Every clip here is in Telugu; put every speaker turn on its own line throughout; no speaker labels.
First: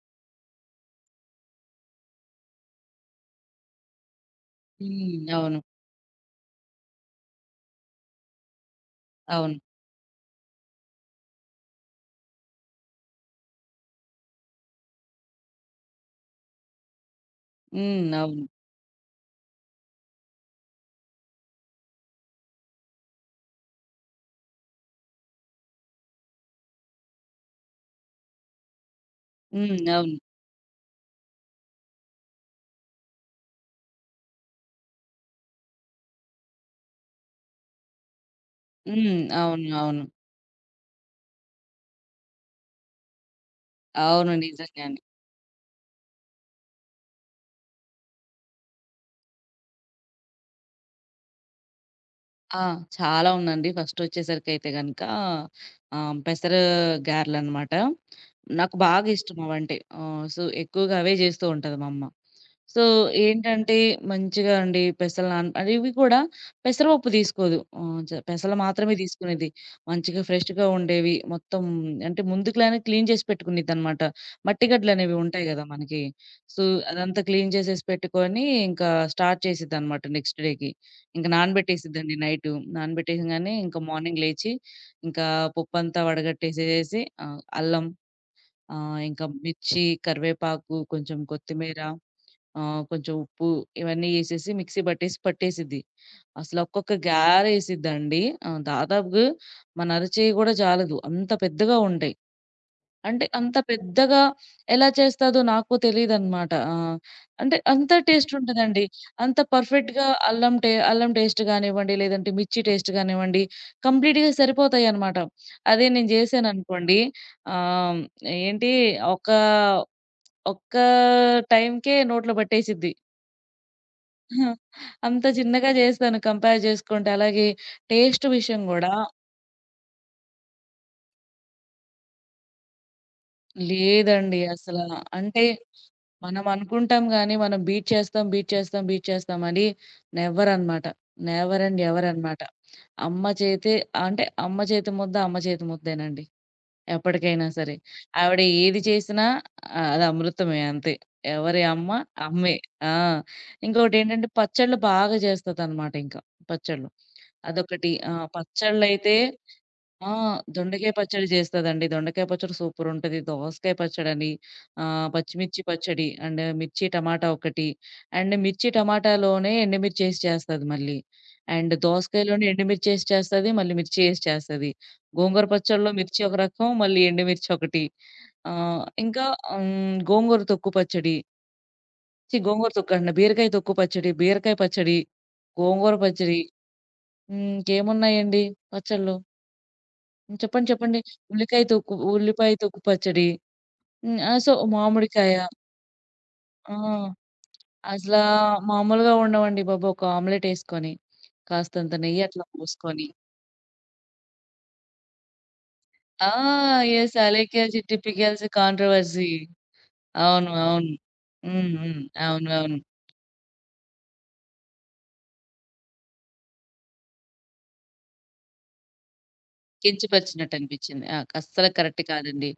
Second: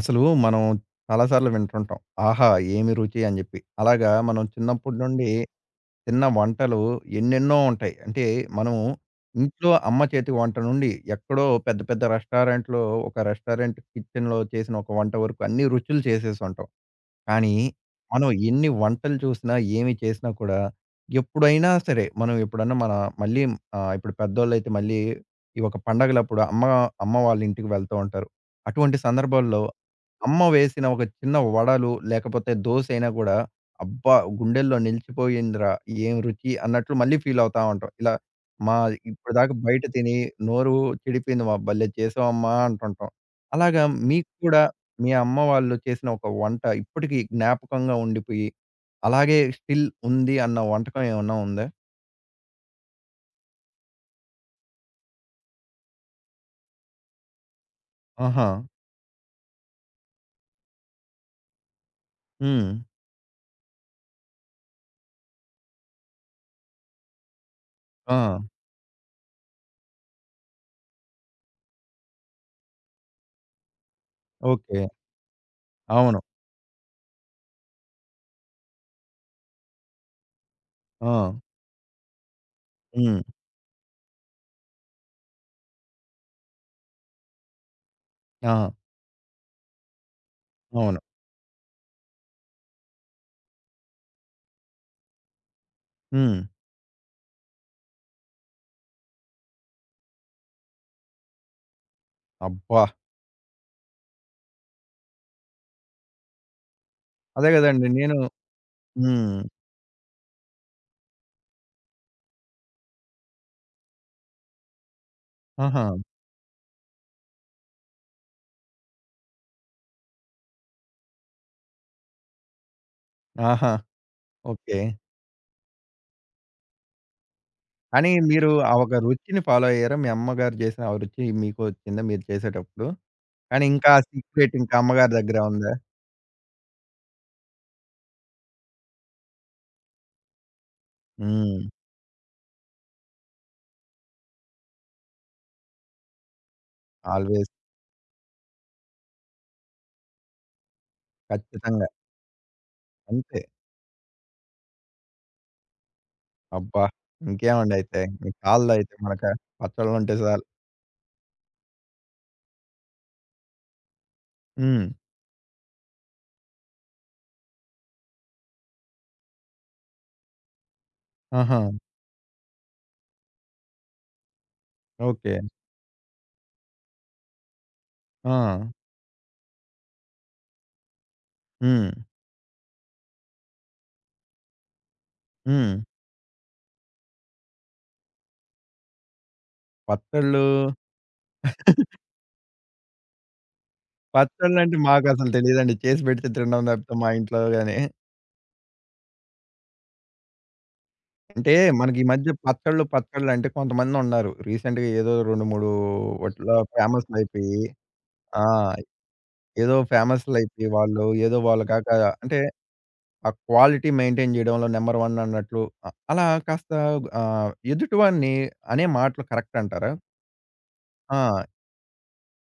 అసలు మనం చాలా సార్లు వింటుంటాం. 'ఆహా! ఏమి రుచి' అని జెప్పి. అలాగా మనం చిన్నప్పటి
హ్మ్.
నుండి
అవును.
తిన్న వంటలు ఎన్నెన్నో ఉంటాయి. అంటే మనము
అవును.
ఇంట్లో అమ్మ చేతి వంట నుండి ఎక్కడో పెద్ద పెద్ద రెస్టారెంట్‌లో ఒక రెస్టారెంట్ కిచెన్‌లో చేసిన ఒక వంట వరకు అన్ని రుచులు చేసేసుంటాం. కానీ
హ్మ్.
మనం
అవును.
ఎన్ని వంటలు చూసినా, ఏమి చేసినా కూడా ఎప్పుడైనా సరే మనం ఎప్పుడన్నా మన మళ్ళీ ఇప్పుడు పెద్దోళ్ళైతే మళ్ళీ ఈ ఒక పండగలప్పుడు అమ్మ అమ్మ వాళ్ళ ఇంటికి వెళ్తూ ఉంటారు. అటువంటి సందర్భాల్లో
హ్మ్. అవును.
అమ్మ వేసిన ఒక చిన్న వడలు, లేకపోతే దోసైనా గూడా, అబ్బా! గుండెల్లో నిలిచిపోయిందిరా! ఏం రుచి అన్నట్లు మళ్ళీ ఫీల్ అవుతా ఉంటాం. ఇలా మా
హ్మ్.
ఇప్పటిదాకా
అవును. అవును.
బయట
అవును.
తిని నోరు చెడిపోయింది. మా భలే చేసావమ్మా! అంటుంటాం. అలాగా మీకు
అవును.
కూడా
నిజంగానే.
మీ అమ్మ వాళ్ళు చేసిన ఒక వంట ఇప్పటికి జ్ఞాపకంగా ఉండిపోయి, అలాగే స్టిల్ ఉంది అన్న వంటకం ఏమన్నా ఉందా?
ఆ! చాలా ఉందండి. ఫస్టొచ్చేసరికైతే గనక పెసర గారెలనమాట.
ఆహా!
నాకు బాగా ఇష్టం అవంటే. ఎక్కువగా అవే జేస్తూ ఉంటది మా అమ్మ.
హ్మ్.
సో, ఏంటంటే మంచిగా అండి పెసలు నాన అది ఇవి కూడా పెసరపప్పు తీసుకోదు. ఆహ్,
ఆ!
చ పెసలు మాత్రమే తీసుకునేది. మంచిగా ఫ్రెష్‌గా ఉండేవి. మొత్తం అంటే ముందుగానే క్లీన్ చేసి పెట్టుకునిద్దనమాట. మట్టి
ఓకే.
గడ్డలనేవి ఉంటాయి గదా! మనకి.
అవును.
సో, అదంతా క్లీన్ చేసేసి పెట్టుకొని ఇంకా స్టార్ట్ చేసిద్దనమాట నెక్స్ట్ డేకి. ఇంక
ఆ!
నానబెట్టేసిద్దండి నైటు.
హ్మ్.
నానబెట్టేసంగానే ఇంక మార్నింగ్ లేచి, ఇంకా పప్పంతా వడగట్టేసేసేసి అల్లం,
ఆ!
ఇంకా మిర్చి, కరివేపాకు,
అవును.
కొంచెం కొత్తిమీర, కొంచెం ఉప్పు ఇవన్నీ ఏసేసి మిక్సీ పట్టేసిద్ది.
హ్మ్.
అసలు ఒక్కొక్క గారేసిద్దండి. దాదాపుగా మన అరచేయి గూడా జాలదు. అంత పెద్దగా ఉంటాయి.
అబ్బా!
అంటే అంత పెద్దగా ఎలా చేస్తాదో నాకు తెలీదనమాట.
అదే
అంటే
గదండీ!
అంత
నేను
టేస్ట్ ఉంటదండి. అంత
హ్మ్.
పర్ఫెక్ట్‌గా అల్లం టేస్ట్ గానివ్వండి, లేదంటే మిర్చి టేస్ట్ గానివ్వండి, కంప్లీట్‌గా సరిపోతాయనమాట.
ఆహా!
అదే నేను జేశాననుకోండి ఆహ్, ఏంటి ఒక ఒక్క టైమ్‌కే నోట్లో పట్టేసిద్ది.
ఆహా! ఓకే.
అంత చిన్నగా జేస్తాను కంపేర్ జేసుకుంటే. అలాగే
కానీ
టేస్ట్
మీరు
విషయం
ఆ
గూడా
ఒక రుచిని ఫాలో అయ్యారా? మీ అమ్మగారు చేసిన ఆ రుచి మీకు వచ్చిందా మీరు చేసేటప్పుడు? కానీ ఇంకా ఆ
లేదండి
సీక్రెట్ ఇంకా
అసల.
అమ్మగారి దగ్గరే
అంటే
ఉందా?
మనం అనుకుంటాం గానీ, మనం బీట్ చేస్తాం, బీట్ చేస్తాం, బీట్ చేస్తాం అని నెవర్ అనమాట. నెవర్
హ్మ్.
అండ్ ఎవర్ అనమాట. అమ్మ చేతి అంటే అమ్మ చేతి ముద్ద, అమ్మ చేతి ముద్దేనండి. ఎప్పటికైనా
ఆల్‌వేస్
సరే. ఆవిడ ఏది చేసినా అది అమృతమే అంతే. ఎవరి
ఖచ్చితంగా.
అమ్మ అమ్మే. ఆ!
అంతే.
ఇంకోటేంటంటే పచ్చళ్ళు బాగా చేస్తదనమాట ఇంకా.
అబ్బా!
పచ్చళ్ళు.
ఇంకేమండి
అదొకటి.
అయితే.
ఆ!
మీ కాళ్ళు అయితే
పచ్చళ్ళైతే
మనక
ఆ!
పచ్చళ్ళుంటే చాలు.
దొండకాయ పచ్చడి జేస్తదండి. దొండకాయ పచ్చడి సూపరుంటది. దోసకాయ పచ్చడని,
హ్మ్.
పచ్చిమిర్చి పచ్చడి అండ్ మిర్చి టమాటా ఒకటి. అండ్ మిర్చి టమాటాలోనే ఎండుమిర్చేసి చేస్తది మళ్ళీ.
ఆహా!
అండ్ దోసకాయలోనే ఎండుమిర్చేసి చేస్తది. మళ్ళీ మిర్చి ఏసి చేస్తది.
ఓకే.
గోంగూర పచ్చడిలో మిర్చి ఒక రకం, మళ్ళీ ఎండుమిర్చి ఒకటి.
ఆ!
ఆహ్, ఇంకా గోంగూర తొక్కు పచ్చడి.
హ్మ్.
ఛీ! గోంగూర తొక్కు అంటున్నా. బీరకాయ తొక్కు పచ్చడి, బీరకాయ పచ్చడి,
హ్మ్.
గోంగూర పచ్చడి. ఇంకేమున్నాయండి పచ్చళ్ళు? హ్మ్.
పచ్చళ్ళు,
చెప్పండి. చెప్పండి. ఉల్లికాయ తొక్కు ఉల్లిపాయ తొక్కు పచ్చడి.
పచ్చళ్ళంటే మాకసలు
మామిడికాయ.
తెలీదండి. చేసి పెడితే తినడం
ఆ!
తప్పితే మా ఇంట్లో గాని.
అసలా మామూలుగా ఉండవండి బాబు. ఒక ఆమ్లెటేసుకొని,
అంటే
కాస్తంత
మనకి ఈ
నెయ్యి
మధ్య
అట్లా
పచ్చళ్ళు,
పోసుకొని.
పచ్చళ్ళు అంటే కొంతమందున్నారు. రీసెంట్‌గా ఏదో 2, 3
ఆ!
వాటిలో
యెస్.
ఫేమస్‌లయిపోయి
'అలేఖ్యా చిట్టి
ఆ!
Pickles' controversy.
ఏదో
అవును.
ఫేమస్‌లయిపోయి
అవును.
వాళ్ళు ఏదో వాళ్ళ
హ్మ్.
కాక
హ్మ్.
అంటే
అవును. అవును.
ఆ క్వాలిటీ మెయింటైన్ చేయడంలో నంబర్ 1 అన్నట్లు అలా కాస్త ఎదుటివాడిని అనే మాటలు కరెక్ట్ అంటారా?
కించపరిచినట్టనిపిచ్చింది. ఆ!
ఆ!
అస్సలు కరెక్ట్ కాదండి.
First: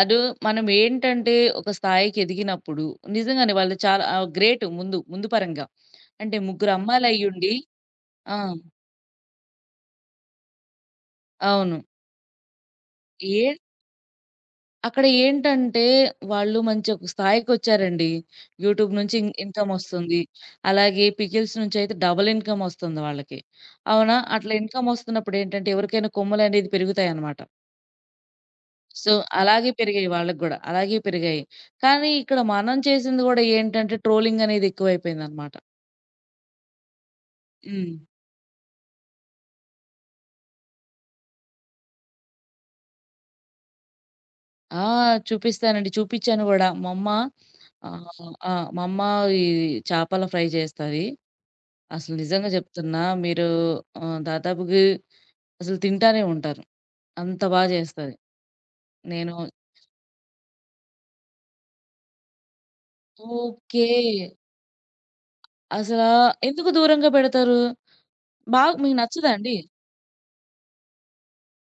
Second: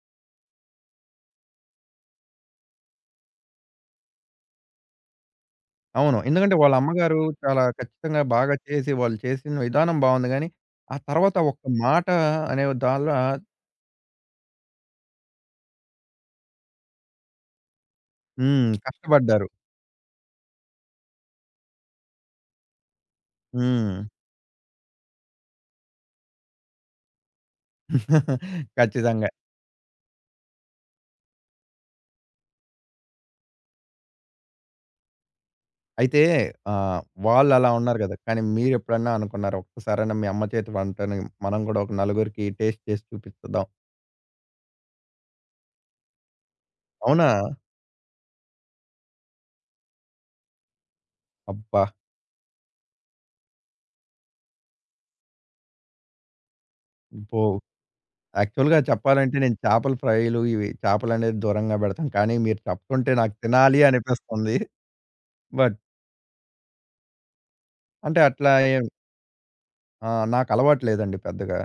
అదూ మనమేంటంటే, ఒక స్థాయికెదిగినప్పుడు నిజంగానే వాళ్ళు చాలా గ్రేట్ ముందు పరంగా.
అవును.
అంటే
ఎందుకంటే
ముగ్గురు
వాళ్ళ అమ్మగారు
అమ్మాయిలయ్యుండి
చాలా ఖచ్చితంగా
ఆ!
బాగా చేసి వాళ్ళు చేసిన విధానం బావుంది గానీ, ఆ తర్వాత ఒక్క
అవును.
మాట అనే దానిలో
ఏ అక్కడ ఏంటంటే, వాళ్ళు మంచి ఒక స్థాయికొచ్చారండి.
హ్మ్.
యూట్యూబ్ నుంచి
కష్టపడ్డారు.
ఇన్‌కమొస్తుంది. అలాగే పికిల్స్ నుంచయితే డబుల్ ఇన్‌కమొస్తుంది వాళ్ళకి.
హ్మ్.
అవునా? అట్లా ఇన్‌కమొస్తున్నప్పుడేంటంటే, ఎవరికైనా కొమ్ములనేది పెరుగుతాయనమాట. సో,
ఖచ్చితంగా.
అలాగే పెరిగాయి వాళ్ళకి గూడా. అలాగే పెరిగాయి. కానీ ఇక్కడ మనం చేసింది గూడా ఏంటంటే, ట్రోలింగనేది ఎక్కువైపోయిందనమాట.
అయితే వాళ్ళలా
హ్మ్.
ఉన్నారు గదా! కానీ మీరెప్పుడన్నా అనుకున్నారా? ఒక్కసారైనా మీ అమ్మ చేతి వంటని మనం గూడా ఒక నలుగురికి టేస్ట్ చేసి చూపిచ్చుదాం.
ఆ! చూపిస్తానండి. చూపిచ్చాను గూడా. మా అమ్మ
అవునా?
ఆహ్, ఆ! మా అమ్మ ఈ చేపల ఫ్రై చేస్తది.
అబ్బా!
అసలు నిజంగా చెప్తున్నా మీరు దాదాపుగా అసలు తింటానే ఉంటారు. అంత
అబ్బో!
బా చేస్తది.
యాక్చువల్‌గా
నేను
చెప్పాలంటే నేను చేపల ఫ్రైలు, ఇవి చేపలనేది దూరంగా బెడతాను. కానీ మీరు చెప్తుంటే నాకు తినాలి
ఓకే.
అనిపిస్తుంది. బట్
అసలా ఎందుకు దూరంగా పెడతారు?
అంటే అట్లా
బాగా
ఏం
మీకు నచ్చదా అండి?
ఆ! నాకలవాటు లేదండి పెద్దగా.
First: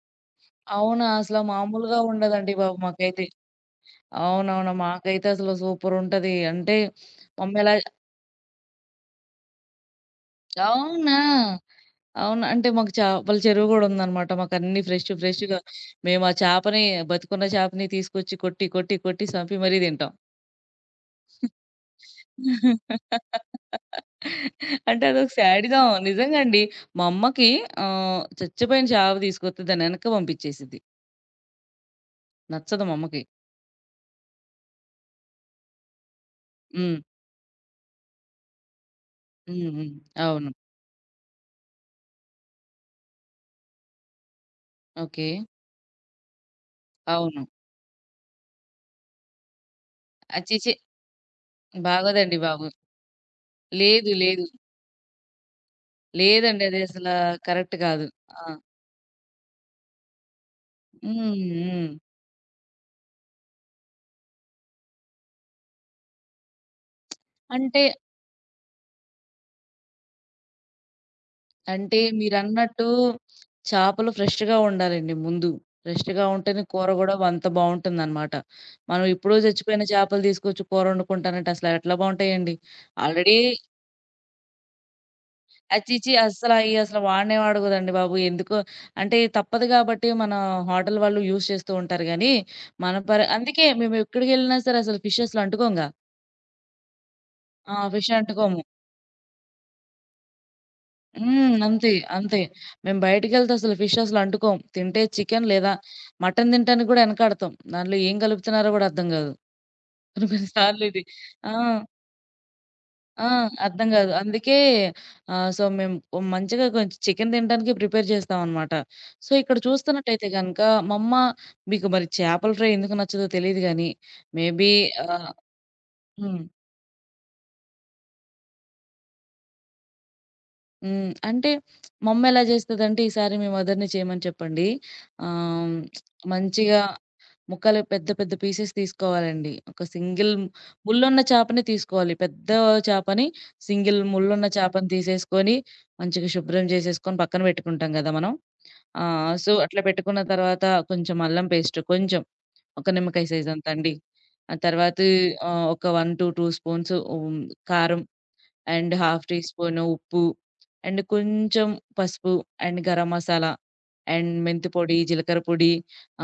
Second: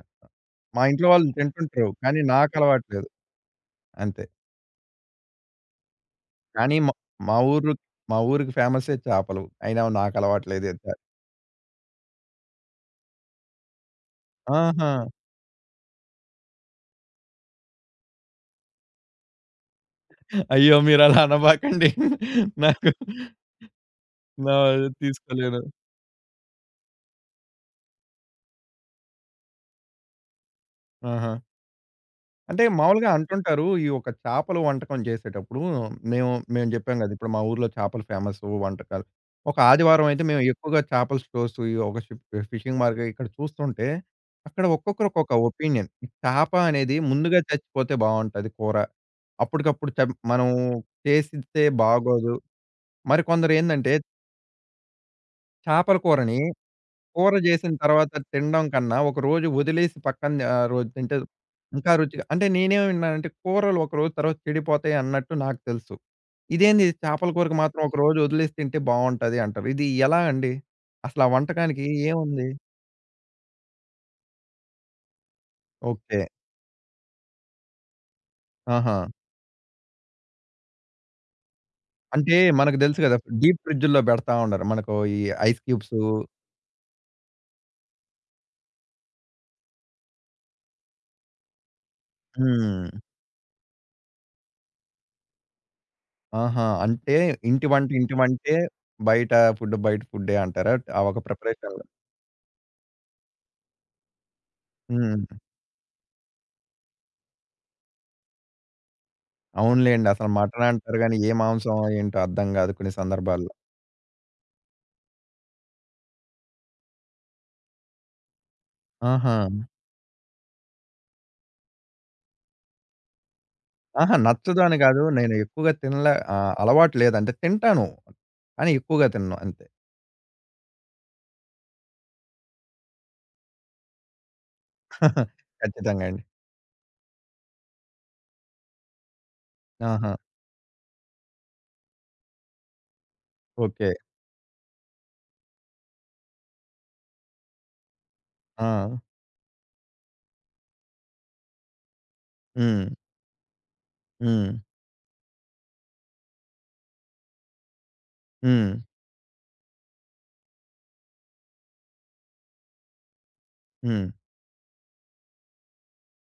మా
అవునా?
ఇంట్లో వాళ్ళు
అసల
తింటుంటారు.
మామూలుగా
కానీ
ఉండదండి బాబు
నాకలవాట్లేదు.
మాకైతే.
అంతే.
అవునవును. మాకైతే అసలు సూపరుంటది. అంటే
కానీ మా మా ఊరు
మమ్మేలా
మా ఊరికి ఫేమస్సే చేపలు. అయినా నాకలవాట్లేదు.
అవునా? అవును. అంటే మాకు చేపల చెరువు గూడా ఉందనమాట. మాకన్నీ
ఆహా!
ఫ్రెష్ ఫ్రెష్‌గా మేము ఆ చేపని బతికున్న చేపని తీసుకొచ్చి కొట్టి, కొట్టి, కొట్టి సంపి మరీ తింటాం.
అయ్యో! మీరలా అనబాకండి. నాకు నా
అంటే అదొక
తీసుకోలేను.
శాడిజం. నిజంగా అండి. మా అమ్మకి చచ్చిపోయిన చావ తీసుకొస్తే దాన్నెనక్కి పంపించేసిద్ది.
ఆహా! అంటే
నచ్చదు మా
మామూలుగా
అమ్మకి.
అంటుంటారు. ఈ ఒక చేపల వంటకం జేసేటప్పుడు మేము
హ్మ్.
జెప్పాం గదా! ఇప్పుడు మా ఊర్లో చేపలు ఫేమసు వంటకాలు. ఒక
హ్మ్. హ్మ్.
ఆదివారం అయితే మేము
అవును.
ఎక్కువగా చేపల స్టోర్స్ ఈ ఒక షిప్ ఫిషింగ్ మార్కెట్ ఇక్కడ చూస్తుంటే, అక్కడ ఒక్కొక్కరు
ఓకే.
ఒక్కొక్క ఒపీనియన్. ఈ చేప అనేది ముందుగా
అవును.
చచ్చిపోతే బావుంటది కూర. అప్పటికప్పుడు చం మనం
అచ్చీఛీ!
చేసిస్తే బాగోదు.
బాగోదండి బాబు.
మరికొందరేందంటే
లేదు. లేదు.
చేపల కూరని
లేదండి. అది అసలా
కూర జేసిన
కరెక్ట్ కాదు.
తర్వాత
ఆ!
తినడం కన్నా, ఒక రోజు వదిలేసి పక్కన రోజు తింటే
హ్మ్. హ్మ్.
ఇంకా రుచిగా అంటే నేనేం విన్నానంటే కూరలు ఒకరోజు తర్వాత చెడిపోతాయి అన్నట్టు నాకు తెలుసు. ఇదేంది చేపల కూరకి
అంటే,
మాత్రం ఒక రోజు వదిలేసి తింటే బావుంటది అంటారు. ఇది ఎలా అండి? అసలు ఆ వంటకానికి
అంటే,
ఏముంది?
మీరన్నట్టు చేపలు ఫ్రెష్‌గా ఉండాలండి ముందు.
ఓకే.
ఫ్రెష్‌గా ఉంటేనే కూర గూడా అంత బావుంటుందనమాట.
ఆహా!
మనం ఎప్పుడో చచ్చిపోయిన చేపలు తీసుకొచ్చి కూరొండుకుంటానంటే అసలు ఎట్లా
అంటే
బావుంటాయండి.
మనకు తెలుసు కదా!
ఆల్రెడీ
డీప్ ఫ్రిడ్జ్‌ల్లో పెడతా ఉండరు. మనకు ఈ ఐస్ క్యూబ్స్
అచ్చిచ్చి అస్సల అయి అసలు వాడనే వాడకూడదండి బాబు. ఎందుకో అంటే తప్పదు గాబట్టి మన హోటల్ వాళ్ళు యూజ్ చేస్తూ ఉంటారు గానీ,
హ్మ్.
మన పర అందుకే మేమెక్కడికెళ్ళినా సరే అసలు ఫిష్ అసలు అంటుకోంగా.
ఆహా! అంటే ఇంటి
ఆ!
వంట
ఫిష్
ఇంటి వంటే,
అంటుకోము.
బయట ఫుడ్ బయట ఫుడ్డే అంటారా? ఆ ఒక
హ్మ్.
ప్రిపరేషన్‌లో.
అంతే. అంతే. మేము బయటికెళ్తే అసలు ఫిష్ అసలు అంటుకోం. తింటే
హ్మ్.
చికెన్ లేదా మటన్ తినటానికి గూడా ఎనకాడతాం. దాంట్లో ఏం కలుపుతున్నారో గూడా అర్థం గాదు.
అవునులేండి.
కొన్ని
అసలు
కొన్ని
మటన్
సార్లు
అంటారు
ఇది.
గానీ, ఏ
ఆ!
మాంసం ఏంటో అర్థం గాదు కొన్ని
ఆ!
సందర్భాల్లో.
అర్థం గాదు. అందుకే మేము మంచిగా కొంచెం చికెన్ తినడానికి ప్రిపేర్ చేస్తామనమాట.
ఆహా!
ఇక్కడ చూస్తున్నట్టయితే గనక మా అమ్మ మీకు మరి చేపల ఫ్రై ఎందుకు నచ్చదో తెలీదు గానీ,
ఆహా! నచ్చదు
మేబీ
అని గాదు.
ఆహ్,
నేను ఎక్కువగా తినలే
హ్మ్.
అలవాటు లేదు. అంటే తింటాను. కానీ ఎక్కువగా తినను అంతే.
హ్మ్. అంటే మా అమ్మ ఎలా చేస్తదంటే, ఈసారి మీ మదర్‌ని చేయమని చెప్పండి. ఆహ్,
ఖచ్చితంగా అండి.
మంచిగా ముక్కలు పెద్ద పెద్ద పీసెస్ తీసుకోవాలండి. ఒక
ఆహా!
సింగిల్ ముళ్ళున్న చేపని తీసుకోవాలి. పెద్ద చేపని
ఓకే.
సింగిల్ ముళ్ళున్న చేపని తీసేసుకొని, మంచిగా శుభ్రం చేసేసుకొని పక్కన పెట్టుకుంటాం గదా మనం.
ఆ!
ఆ! అట్లా పెట్టుకున్న తర్వాత కొంచెం అల్లం పేస్ట్ కొంచెం
హ్మ్.
ఒక నిమ్మకాయ సైజ్ అంత అండి.
హ్మ్.
ఆ తర్వాత ఒక 1-2 స్పూన్స్ కారం
హ్మ్.
అండ్ హాఫ్ టీ స్పూన్ ఉప్పు, అండ్ కొంచెం పసుపు, అండ్ గరం మసాలా
హ్మ్.
అండ్ మెంతి పొడి, జీలకర్ర పొడి,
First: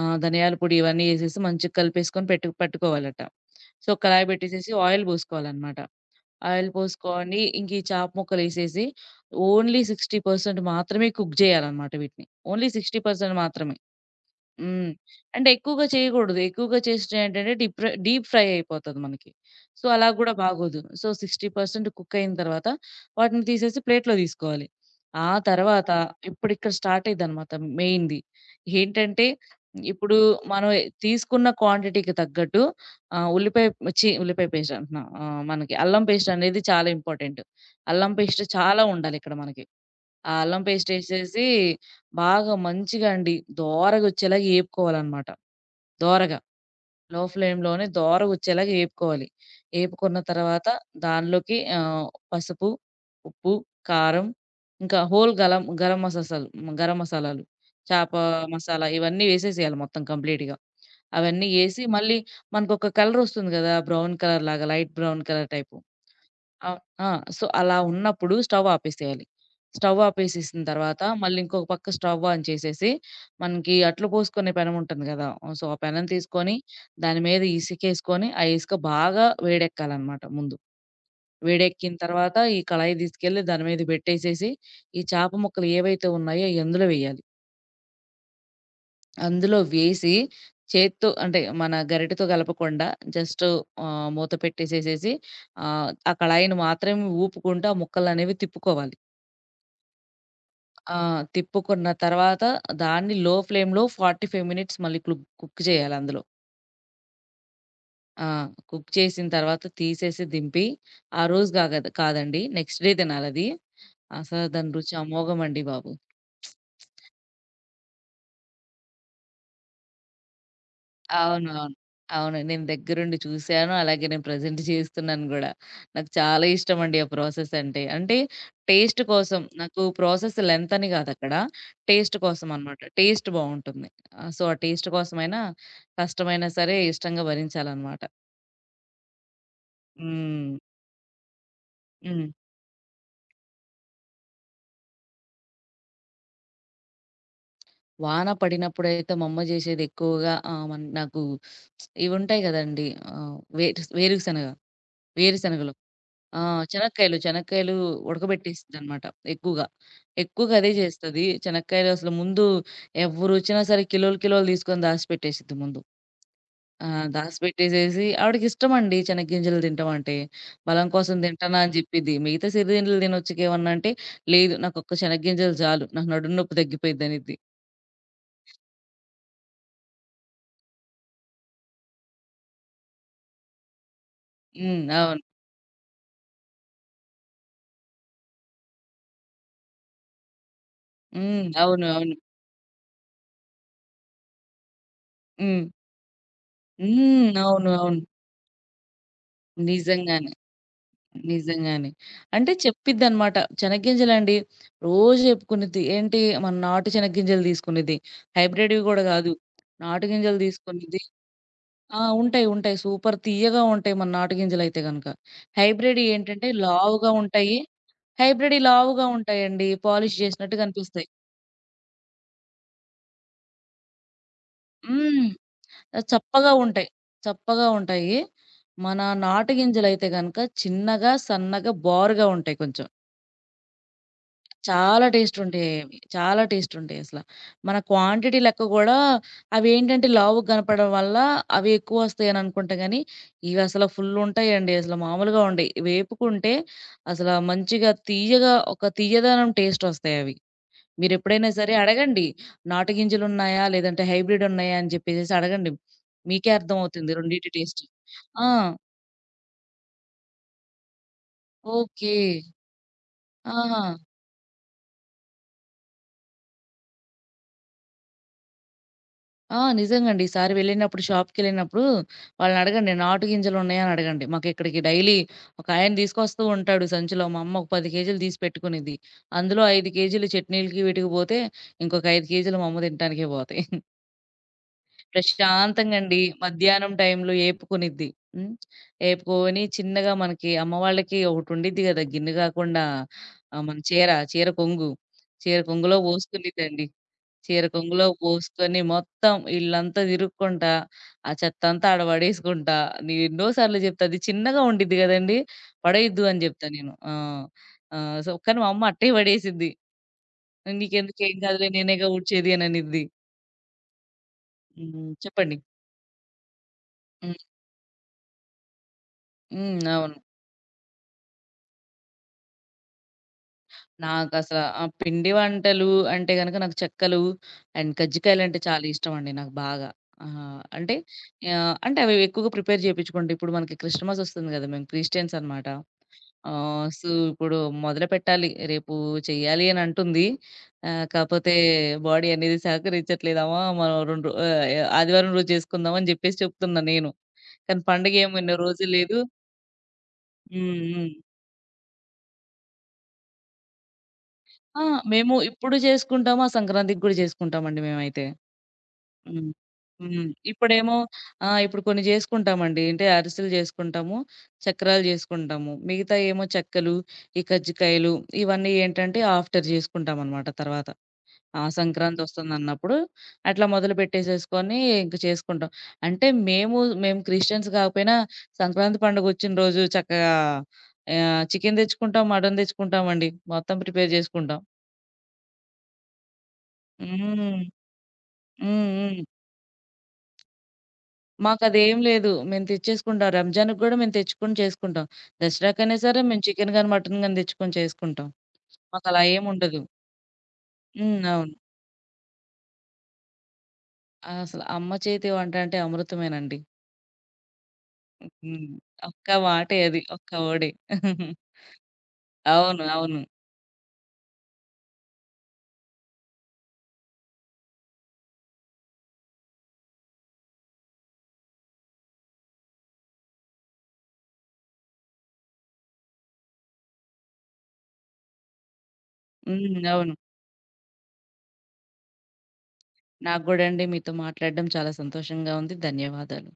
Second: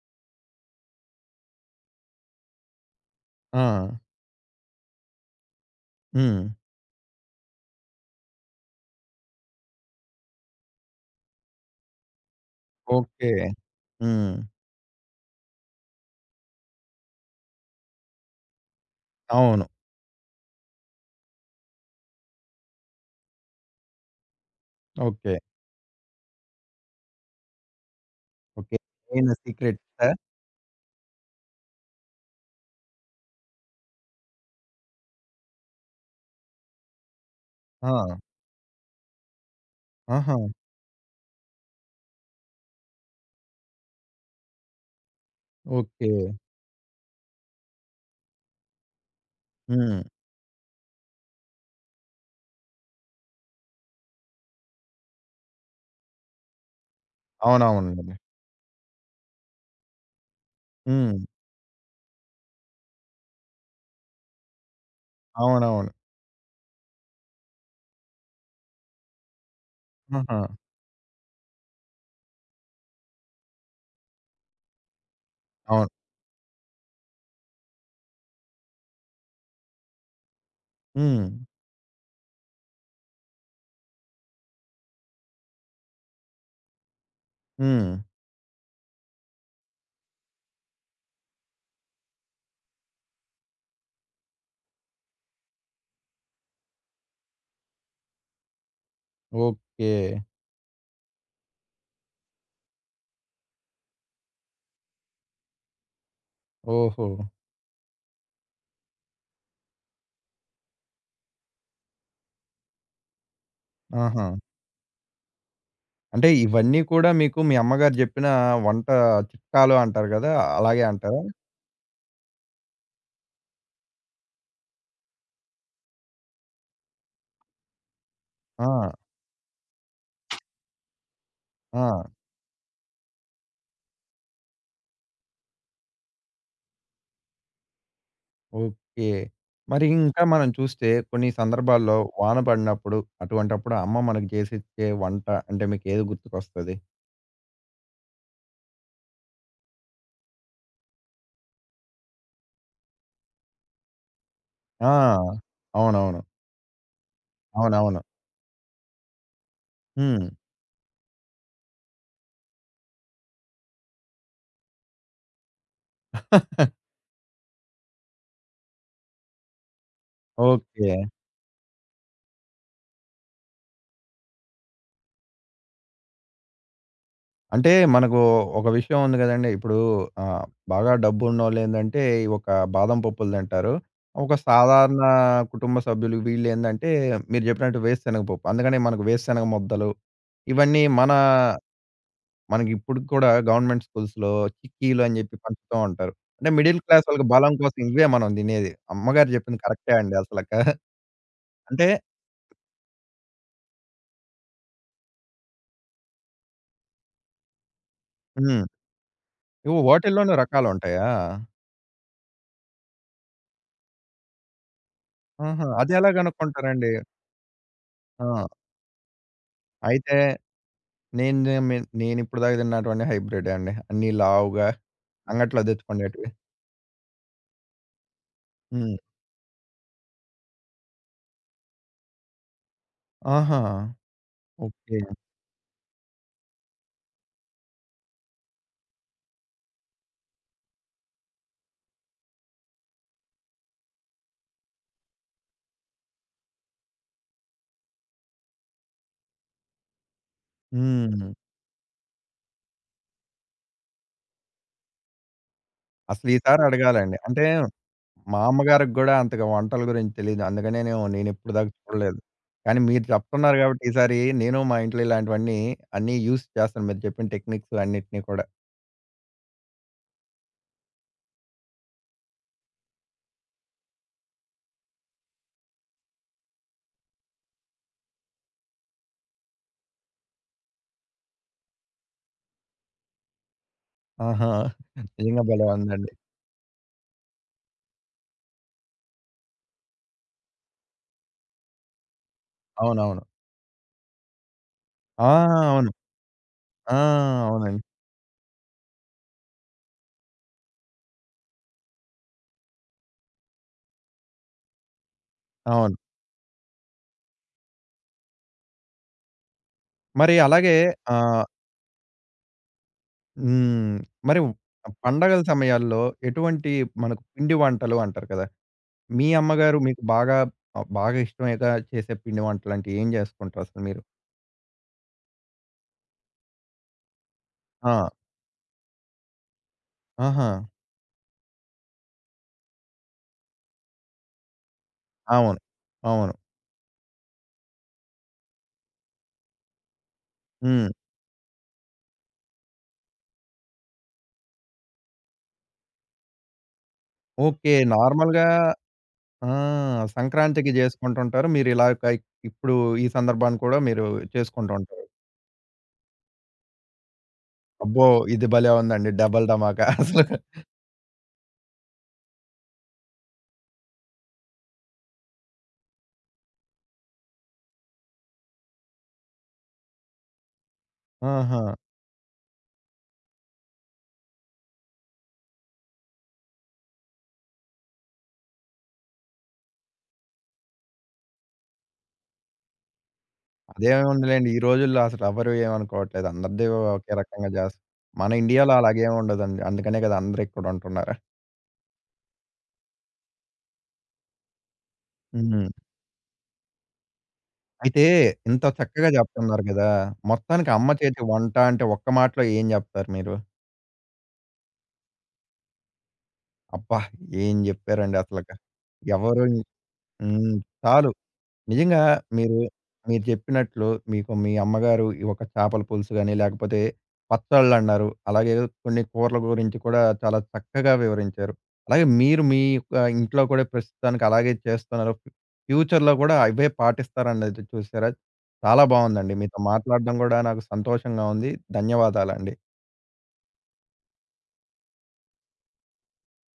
ధనియాల పొడి ఇవన్నీ ఏసేసి మంచిగా కలిపేసుకొని పట్టుకోవాలట.
ఆ!
కళాయి పెట్టేసేసి ఆయిల్ పోసుకోవాలనమాట.
హ్మ్.
ఆయిల్ పోసుకొని ఇంక ఈ చాప ముక్కలేసేసి ఓన్లీ 60% మాత్రమే కుక్ జేయాలనమాట వీటిని. Only
okay.
60% మాత్రమే.
హ్మ్.
హ్మ్. అంటే ఎక్కువగా చేయకూడదు. ఎక్కువగా చేస్తే ఏంటంటే డీప్ ఫ్రై అయిపోతది మనకి.
అవును.
అలా గూడా బాగోదు. 60% కుక్ అయిన తర్వాత వాటిని తీసేసి ప్లేట్‌లో తీసుకోవాలి. ఆ
ఓకే.
తర్వాత ఇప్పుడిక్కడ స్టార్ట్ అయిద్దనమాట మెయిన్‌ది.
ఓకే.
ఏంటంటే
మెయిన్ సీక్రెటా?
ఇప్పుడు మనం తీసుకున్న క్వాంటిటీకి తగ్గట్టు ఆహ్, ఉల్లిపాయ ఛీ! ఉల్లిపాయ పేస్ట్ అంటున్నా. మనకి అల్లం పేస్ట్ అనేది చాలా ఇంపార్టెంట్.
ఆ!
అల్లం పేస్ట్ చాలా ఉండాలిక్కడ మనకి. ఆ
ఆహా!
అల్లం పేస్టేసేసి బాగా మంచిగా అండి దోరగొచ్చేలాగా ఏపుకోవాలనమాట.
ఓకే.
దోరగా. లో ఫ్లేమ్‌లోనే దోరగొచ్చేలాగా ఏపుకోవాలి.
హ్మ్.
ఏపుకున్న తర్వాత దానిలోకి పసుపు, ఉప్పు, కారం ఇంకా హోల్ గలం గరం మసాసాలు గరం మసాలాలు, చాప
అవునవునండి.
మసాలా ఇవన్నీ వేసేసేయాలి మొత్తం కంప్లీట్‌గా.
హ్మ్.
అవన్నీ ఏసి మళ్ళీ మనకొక కలరొస్తుంది గదా! బ్రౌన్ కలర్ లాగా లైట్ బ్రౌన్ కలర్ టైపు.
అవునవును.
అవ్ ఆ! అలా ఉన్నప్పుడు స్టవ్ ఆపేసేయాలి. స్టవ్
ఆహా!
ఆపేసేసిన తర్వాత మళ్ళీ ఇంకొక పక్క స్టవ్ ఆన్ చేసేసి, మనకి అట్లు పోసుకునే పెనం ఉంటుంది గదా! ఆ
అవును.
పెనం తీసుకొని దాని మీద ఇసుకేసుకొని, ఆ ఇసుక బాగా వేడెక్కాలనమాట ముందు.
హ్మ్.
వేడెక్కిన తర్వాత ఈ కళాయి తీసుకెళ్ళి దాని మీద పెట్టేసేసి, ఈ చేప ముక్కలు ఏవైతే ఉన్నాయో అయి అందులో వేయాలి.
హ్మ్.
అందులో వేసి చేత్తో అంటే మన గరిటెతో కలపకుండా జస్ట్ మూత పెట్టేసేసేసి ఆ కళాయిని మాత్రమే ఊపుకుంటూ ఆ ముక్కలనేవి తిప్పుకోవాలి.
ఓకే.
ఆ! తిప్పుకున్న తర్వాత దాన్ని లో ఫ్లేమ్‌లో 45 మినిట్స్ మళ్ళీ కుక్ చేయాలి అందులో.
ఓహో!
ఆ! కుక్ చేసిన తర్వాత తీసేసి దింపి, ఆ రోజు కాగదు కాదండి నెక్స్ట్ డే తినాలది.
ఆహా!
అసలు దాని రుచి అమోఘమండి బాబు.
అంటే ఇవన్నీ కూడా మీకు మీ అమ్మగారు జెప్పిన వంట చిట్కాలు అంటారు గదా! అలాగే అంటారా?
అవునవును. అవును. అవును. నేను దగ్గరుండి చూసాను. అలాగే నేను ప్రెజెంట్ చేస్తున్నాను గూడా. నాకు చాలా ఇష్టమండి ఆ ప్రాసెస్ అంటే. అంటే
ఆ!
టేస్ట్ కోసం నాకు ప్రాసెస్ లెంత్ అని గాదక్కడ.
ఆ!
టేస్ట్ కోసం అన్నమాట. టేస్ట్ బావుంటుంది. ఆ టేస్ట్ కోసమైనా కష్టమైనా సరే ఇష్టంగా భరించాలన్నమాట.
ఓకే. మరి ఇంకా మనం
హ్మ్.
చూస్తే కొన్ని సందర్భాల్లో
హ్మ్.
వాన పడినప్పుడు అటువంటప్పుడు అమ్మ మనకు జేసిచ్చే వంట అంటే మీకేది గుర్తుకొస్తది?
వాన పడినప్పుడైతే మా అమ్మ జేసేది ఎక్కువగా ఆహ్, మన్ నాకు ఇవుంటాయి గదండీ! ఆహ్, వేరుస్ వేరుశనగ.
ఆ!
వేరుశనగలు.
అవునవును.
ఆ! చెనక్కాయలు
అవునవును.
ఉడకబెట్టేసిద్దనమాట ఎక్కువగా.
హ్మ్.
ఎక్కువగా అదే చేస్తది. చెనక్కాయలు అసలు ముందు ఎవ్వరొచ్చినా సరే కిలోలు తీసుకొని దాసిపెట్టేసిద్ది ముందు. ఆ! దాసిపెట్టేసేసి ఆవిడకిష్టమండి చెనగ్గింజలు తింటం అంటే. బలం
ఓకే.
కోసం తింటానా అని జెప్పిద్ది. మిగతా సిరిదిండ్లు తినొచ్చుకేమన్నా అంటే, లేదు నాకొక్క చెనగ్గింజలు చాలు. నాకు నడుం నొప్పి తగ్గిపోయిద్దనిద్ది.
అంటే మనకు ఒక విషయం ఉంది కదండీ. ఇప్పుడు ఆహ్, బాగా డబ్బున్నోళ్ళేందంటే ఈ ఒక బాదం పప్పులు తింటారు. ఒక
హ్మ్.
సాధారణ
అవును.
కుటుంబ సభ్యులు వీళ్ళేందంటే మీరు చెప్పినట్టు వేరుశెనగ పప్పు. అందుకనే మనకు వేరుశెనగ ముద్దలు ఇవన్నీ మన
హ్మ్. అవును. అవును.
మనకిప్పుడికి కూడా గవర్నమెంట్ స్కూల్స్‌లో చిక్కీలు అని చెప్పి
హ్మ్.
పంచుతూ ఉంటారు. అంటే మిడిల్ క్లాస్ వాళ్ళకి
హ్మ్.
బలం
అవును.
కోసం
అవును.
ఇవే మనం తినేది. అమ్మగారు చెప్పింది కరెక్టే అండి
నిజంగానే.
అసలక. అంటే
నిజంగానే. అంటే చెప్పిద్దనమాట. చెనగ్గింజలండి రోజు చెప్పుకునిద్ది. ఏంటి మన నాటు చెనగ్గింజలు తీసుకునిద్ది.
హ్మ్.
హైబ్రిడ్‌వి గూడా గాదు.
ఓహ్!
నాటు
వాటిల్లోనూ
గింజలు తీసుకునిద్ది.
రకాలుంటాయా?
ఆ! ఉంటాయి. ఉంటాయి. సూపర్ తియ్యగా ఉంటాయి మన నాటు గింజలైతే గనక.
ఆహా!
హైబ్రిడ్‌యి
అదెలా
ఏంటంటే
కనుక్కుంటారండి?
లావుగా ఉంటాయి.
ఆ!
హైబ్రిడ్‌యి లావుగా ఉంటాయండి.
అయితే
పాలిష్ జేసినట్టు కనిపిస్తాయి.
నేను నేను మే నేనిప్పుడు దాకా తిన్నటివన్నీ హైబ్రిడే అండి. అన్నీ లావుగా
హ్మ్.
అంగట్లో తెచ్చుకునేటివి.
చప్పగా ఉంటాయి. చప్పగా ఉంటాయి.
హ్మ్.
మన నాటు గింజలైతే గనక చిన్నగా, సన్నగా, బారుగా ఉంటాయి కొంచెం.
ఆహా! ఓకే.
చాలా టేస్టుంటాయేవి. చాలా టేస్టుంటాయసల. మన క్వాంటిటీ లెక్క గూడా అవేంటంటే లావుగా కనపడడం వల్ల అవి ఎక్కువొస్తాయననుకుంటా గానీ, ఇవసల ఫుల్లుంటాయండి. అసలు మామూలుగా ఉండయి. వేపుకుంటే అసల మంచిగా తియ్యగా ఒక తియ్యదనం టేస్టొస్తాయవి.
హ్మ్.
మీరెప్పుడైనా సరే అడగండి. నాటు గింజలున్నాయా? లేదంటే హైబ్రిడున్నాయా? అని జెప్పేసేసి అడగండి.
అసలు
మీకే
ఈసారి
అర్థమవుతుంది
అడగాలండి. అంటే
రెండిటి టేస్ట్.
మా
ఆ!
అమ్మగారికి గూడా అంతగా వంటల గురించి తెలీదు. అందుకనేనేమో నేనిప్పుడు దాకా
ఓకే.
చూడలేదు. కానీ మీరు చెప్తున్నారు
ఆహా!
గాబట్టి ఈసారి నేను మా ఇంట్లో ఇలాంటివన్నీ అన్నీ యూజ్ చేస్తాను మీరు చెప్పిన టెక్నిక్స్ అన్నిటిని కూడా.
ఆ! నిజంగండి. ఈసారి వెళ్ళినప్పుడు షాప్‌కెళ్ళినప్పుడు వాళ్ళనడగండి. నాటు గింజలున్నాయా అని అడగండి. మాకిక్కడికి డైలీ ఒకాయన తీసుకొస్తూ ఉంటాడు సంచిలో. మా అమ్మ ఒక 10 కేజీలు తీసి పెట్టుకునిద్ది. అందులో 5 కేజీలు చట్నీలకి వీటికి పోతే, ఇంకొక 5 కేజీలు మా అమ్మ తినటానికే పోతాయి.
ఆహా! నిజంగా భలే ఉందండి.
ప్రశాంతంగండి మధ్యాహ్నం టైంలో ఏపుకొనిద్ది. హ్మ్. ఏపుకొని చిన్నగా మనకి అమ్మ వాళ్ళకి ఒకటుండిద్ది గదా! గిన్నె గాకుండా
అవునవును.
మన చీర కొంగు.
ఆ!
చీర
అవును.
కొంగులో పోసుకునిద్దండి.
ఆ!
చీర
అవునండి.
కొంగులో పోసుకొని మొత్తం ఇల్లంతా తిరుక్కుంటా, ఆ చెత్తంతా ఆడ పడేసుకుంటా. నేను ఎన్నో సార్లు చెప్తా. అది చిన్నగా ఉండిద్ది గదండీ!
అవును.
పడేయొద్దు అని జెప్తా నేను. ఆ! కానీ మా అమ్మ అట్టే పడేసిద్ది.
మరి అలాగే
"నీకెందుకు ఏం
ఆహ్
కాదులే నేనేగా ఊడ్చేది" అని అనిద్ది.
హ్మ్. మరి
హ్మ్.
పండగల
చెప్పండి.
సమయాల్లో ఎటువంటి మనకు
హ్మ్.
పిండి వంటలు అంటారు కదా! మీ
హ్మ్.
అమ్మగారు మీకు
అవును.
బాగా బాగా ఇష్టంగా చేసే పిండి వంటలంటే ఏం జేసుకుంటారు అసలు మీరు?
నాకసల ఆ పిండి వంటలు అంటే గనక నాకు చెక్కలు అండ్
ఆ!
కజ్జికాయలంటే చాలా ఇష్టమండి నాకు బాగా. ఆ!
ఆహా!
అంటే అంటే అవి ఎక్కువగా ప్రిపేర్ జేపించుకుంట. ఇప్పుడు మనకి క్రిస్టమస్ ఒస్తుంది గదా! మేము క్రిస్టియన్స్
అవును.
అన్నమాట.
అవును.
ఇప్పుడు మొదలుపెట్టాలి. రేపు చెయ్యాలి అని అంటుంది.
హ్మ్.
కాపోతే బాడీ అనేది సహకరించట్లేదు. అమ్మా! మనం 2 రో ఆహ్, యాహ్! ఆదివారం రోజు చేసుకుందాం అని జెప్పేసి చెప్తున్నా నేను.
ఓకే.
కానీ పండగ ఏమి
నార్మల్‌గా
ఇన్ని రోజులు లేదు.
ఆ! సంక్రాంతికి
హ్మ్. హ్మ్.
జేసుకుంటుంటారు. మీరు ఇలాగ ఇప్పుడు ఈ సందర్భాన్ని కూడా మీరు చేసుకుంటూ
ఆ!
ఉంటారు.
మేము ఇప్పుడు చేసుకుంటాము. ఆ సంక్రాంతికి గూడా చేసుకుంటామండి
అబ్బో!
మేమైతే.
ఇది భలే ఉందండి. డబుల్
హ్మ్.
ధమాకా అసలు.
హ్మ్. ఇప్పుడేమో ఆ! ఇప్పుడు కొన్ని జేసుకుంటామండి. అంటే అరిసెలు జేసుకుంటాము, చక్రాలు జేసుకుంటాము. మిగతాయేమో చెక్కలు, ఈ కజ్జికాయలు ఇవన్నీ ఏంటంటే ఆఫ్టర్ జేసుకుంటామనమాట తర్వాత. ఆ!
ఆహా!
సంక్రాంతొస్తుందన్నప్పుడు అట్లా మొదలు పెట్టేసేసుకొని ఇంక చేసుకుంటాం. అంటే మేము క్రిస్టియన్స్ కాకపోయినా సంక్రాంతి పండుగొచ్చిన రోజు చక్కగా చికెన్ తెచ్చుకుంటాం, మటన్ తెచ్చుకుంటామండి. మొత్తం ప్రిపేర్
అదేముందిలెండి. ఈ
చేసుకుంటాం.
రోజుల్లో అసలు ఎవరు ఏమనుకోవట్లేదు. అందరిది ఒకే రకంగా జేస్
హ్మ్.
మన ఇండియాలో
హ్మ్.
అలాగేమి
హ్మ్.
ఉండదండి. అందుకనే గదా! అందరూ ఇక్కడుంటున్నారు.
మాకదేం లేదు. మేము తెచ్చేసుకుంటాం. రంజాన్‌కి గూడా మేము తెచ్చుకొని చేసుకుంటాం.
హ్మ్.
దసరాకైనా సరే మేము చికెన్ గాని, మటన్ గాని తెచ్చుకొని
అయితే
చేసుకుంటాం.
ఇంత చక్కగా
మాకలా
జెప్తున్నారు
ఏముండదు.
గదా! మొత్తానికి అమ్మ
హ్మ్.
చేతి
అవును.
వంట అంటే ఒక్క మాటలో ఏం జెప్తారు మీరు?
అసలు అమ్మ చేతి వంట అంటే అమృతమేనండి.
అబ్బా! ఏం జెప్పారండి అసలక.
హ్మ్. ఒక్క
ఎవరు
మాటే అది. ఒక్క
హ్మ్.
ఓడే.
చాలు. నిజంగా మీరు,
అవును. అవును.
మీరు చెప్పినట్లు మీకు మీ అమ్మగారు ఈ ఒక చేపల పులుసు గాని, లేకపోతే పచ్చళ్ళన్నారు. అలాగే కొన్ని కూరల గురించి కూడా చాలా చక్కగా వివరించారు. అలాగే మీరు మీ యొక్క ఇంట్లో కూడా ప్రస్తుతానికి అలాగే చేస్తున్నారు. ఫ్యూచర్‌లో కూడా అవే పాటిస్తారన్నది చూసారా? చాలా బావుందండి. మీతో
హ్మ్. అవును.
మాట్లాడడం కూడా నాకు సంతోషంగా ఉంది. ధన్యవాదాలండి.
నాకు గూడా అండి మీతో మాట్లాడడం చాలా సంతోషంగా ఉంది. ధన్యవాదాలు.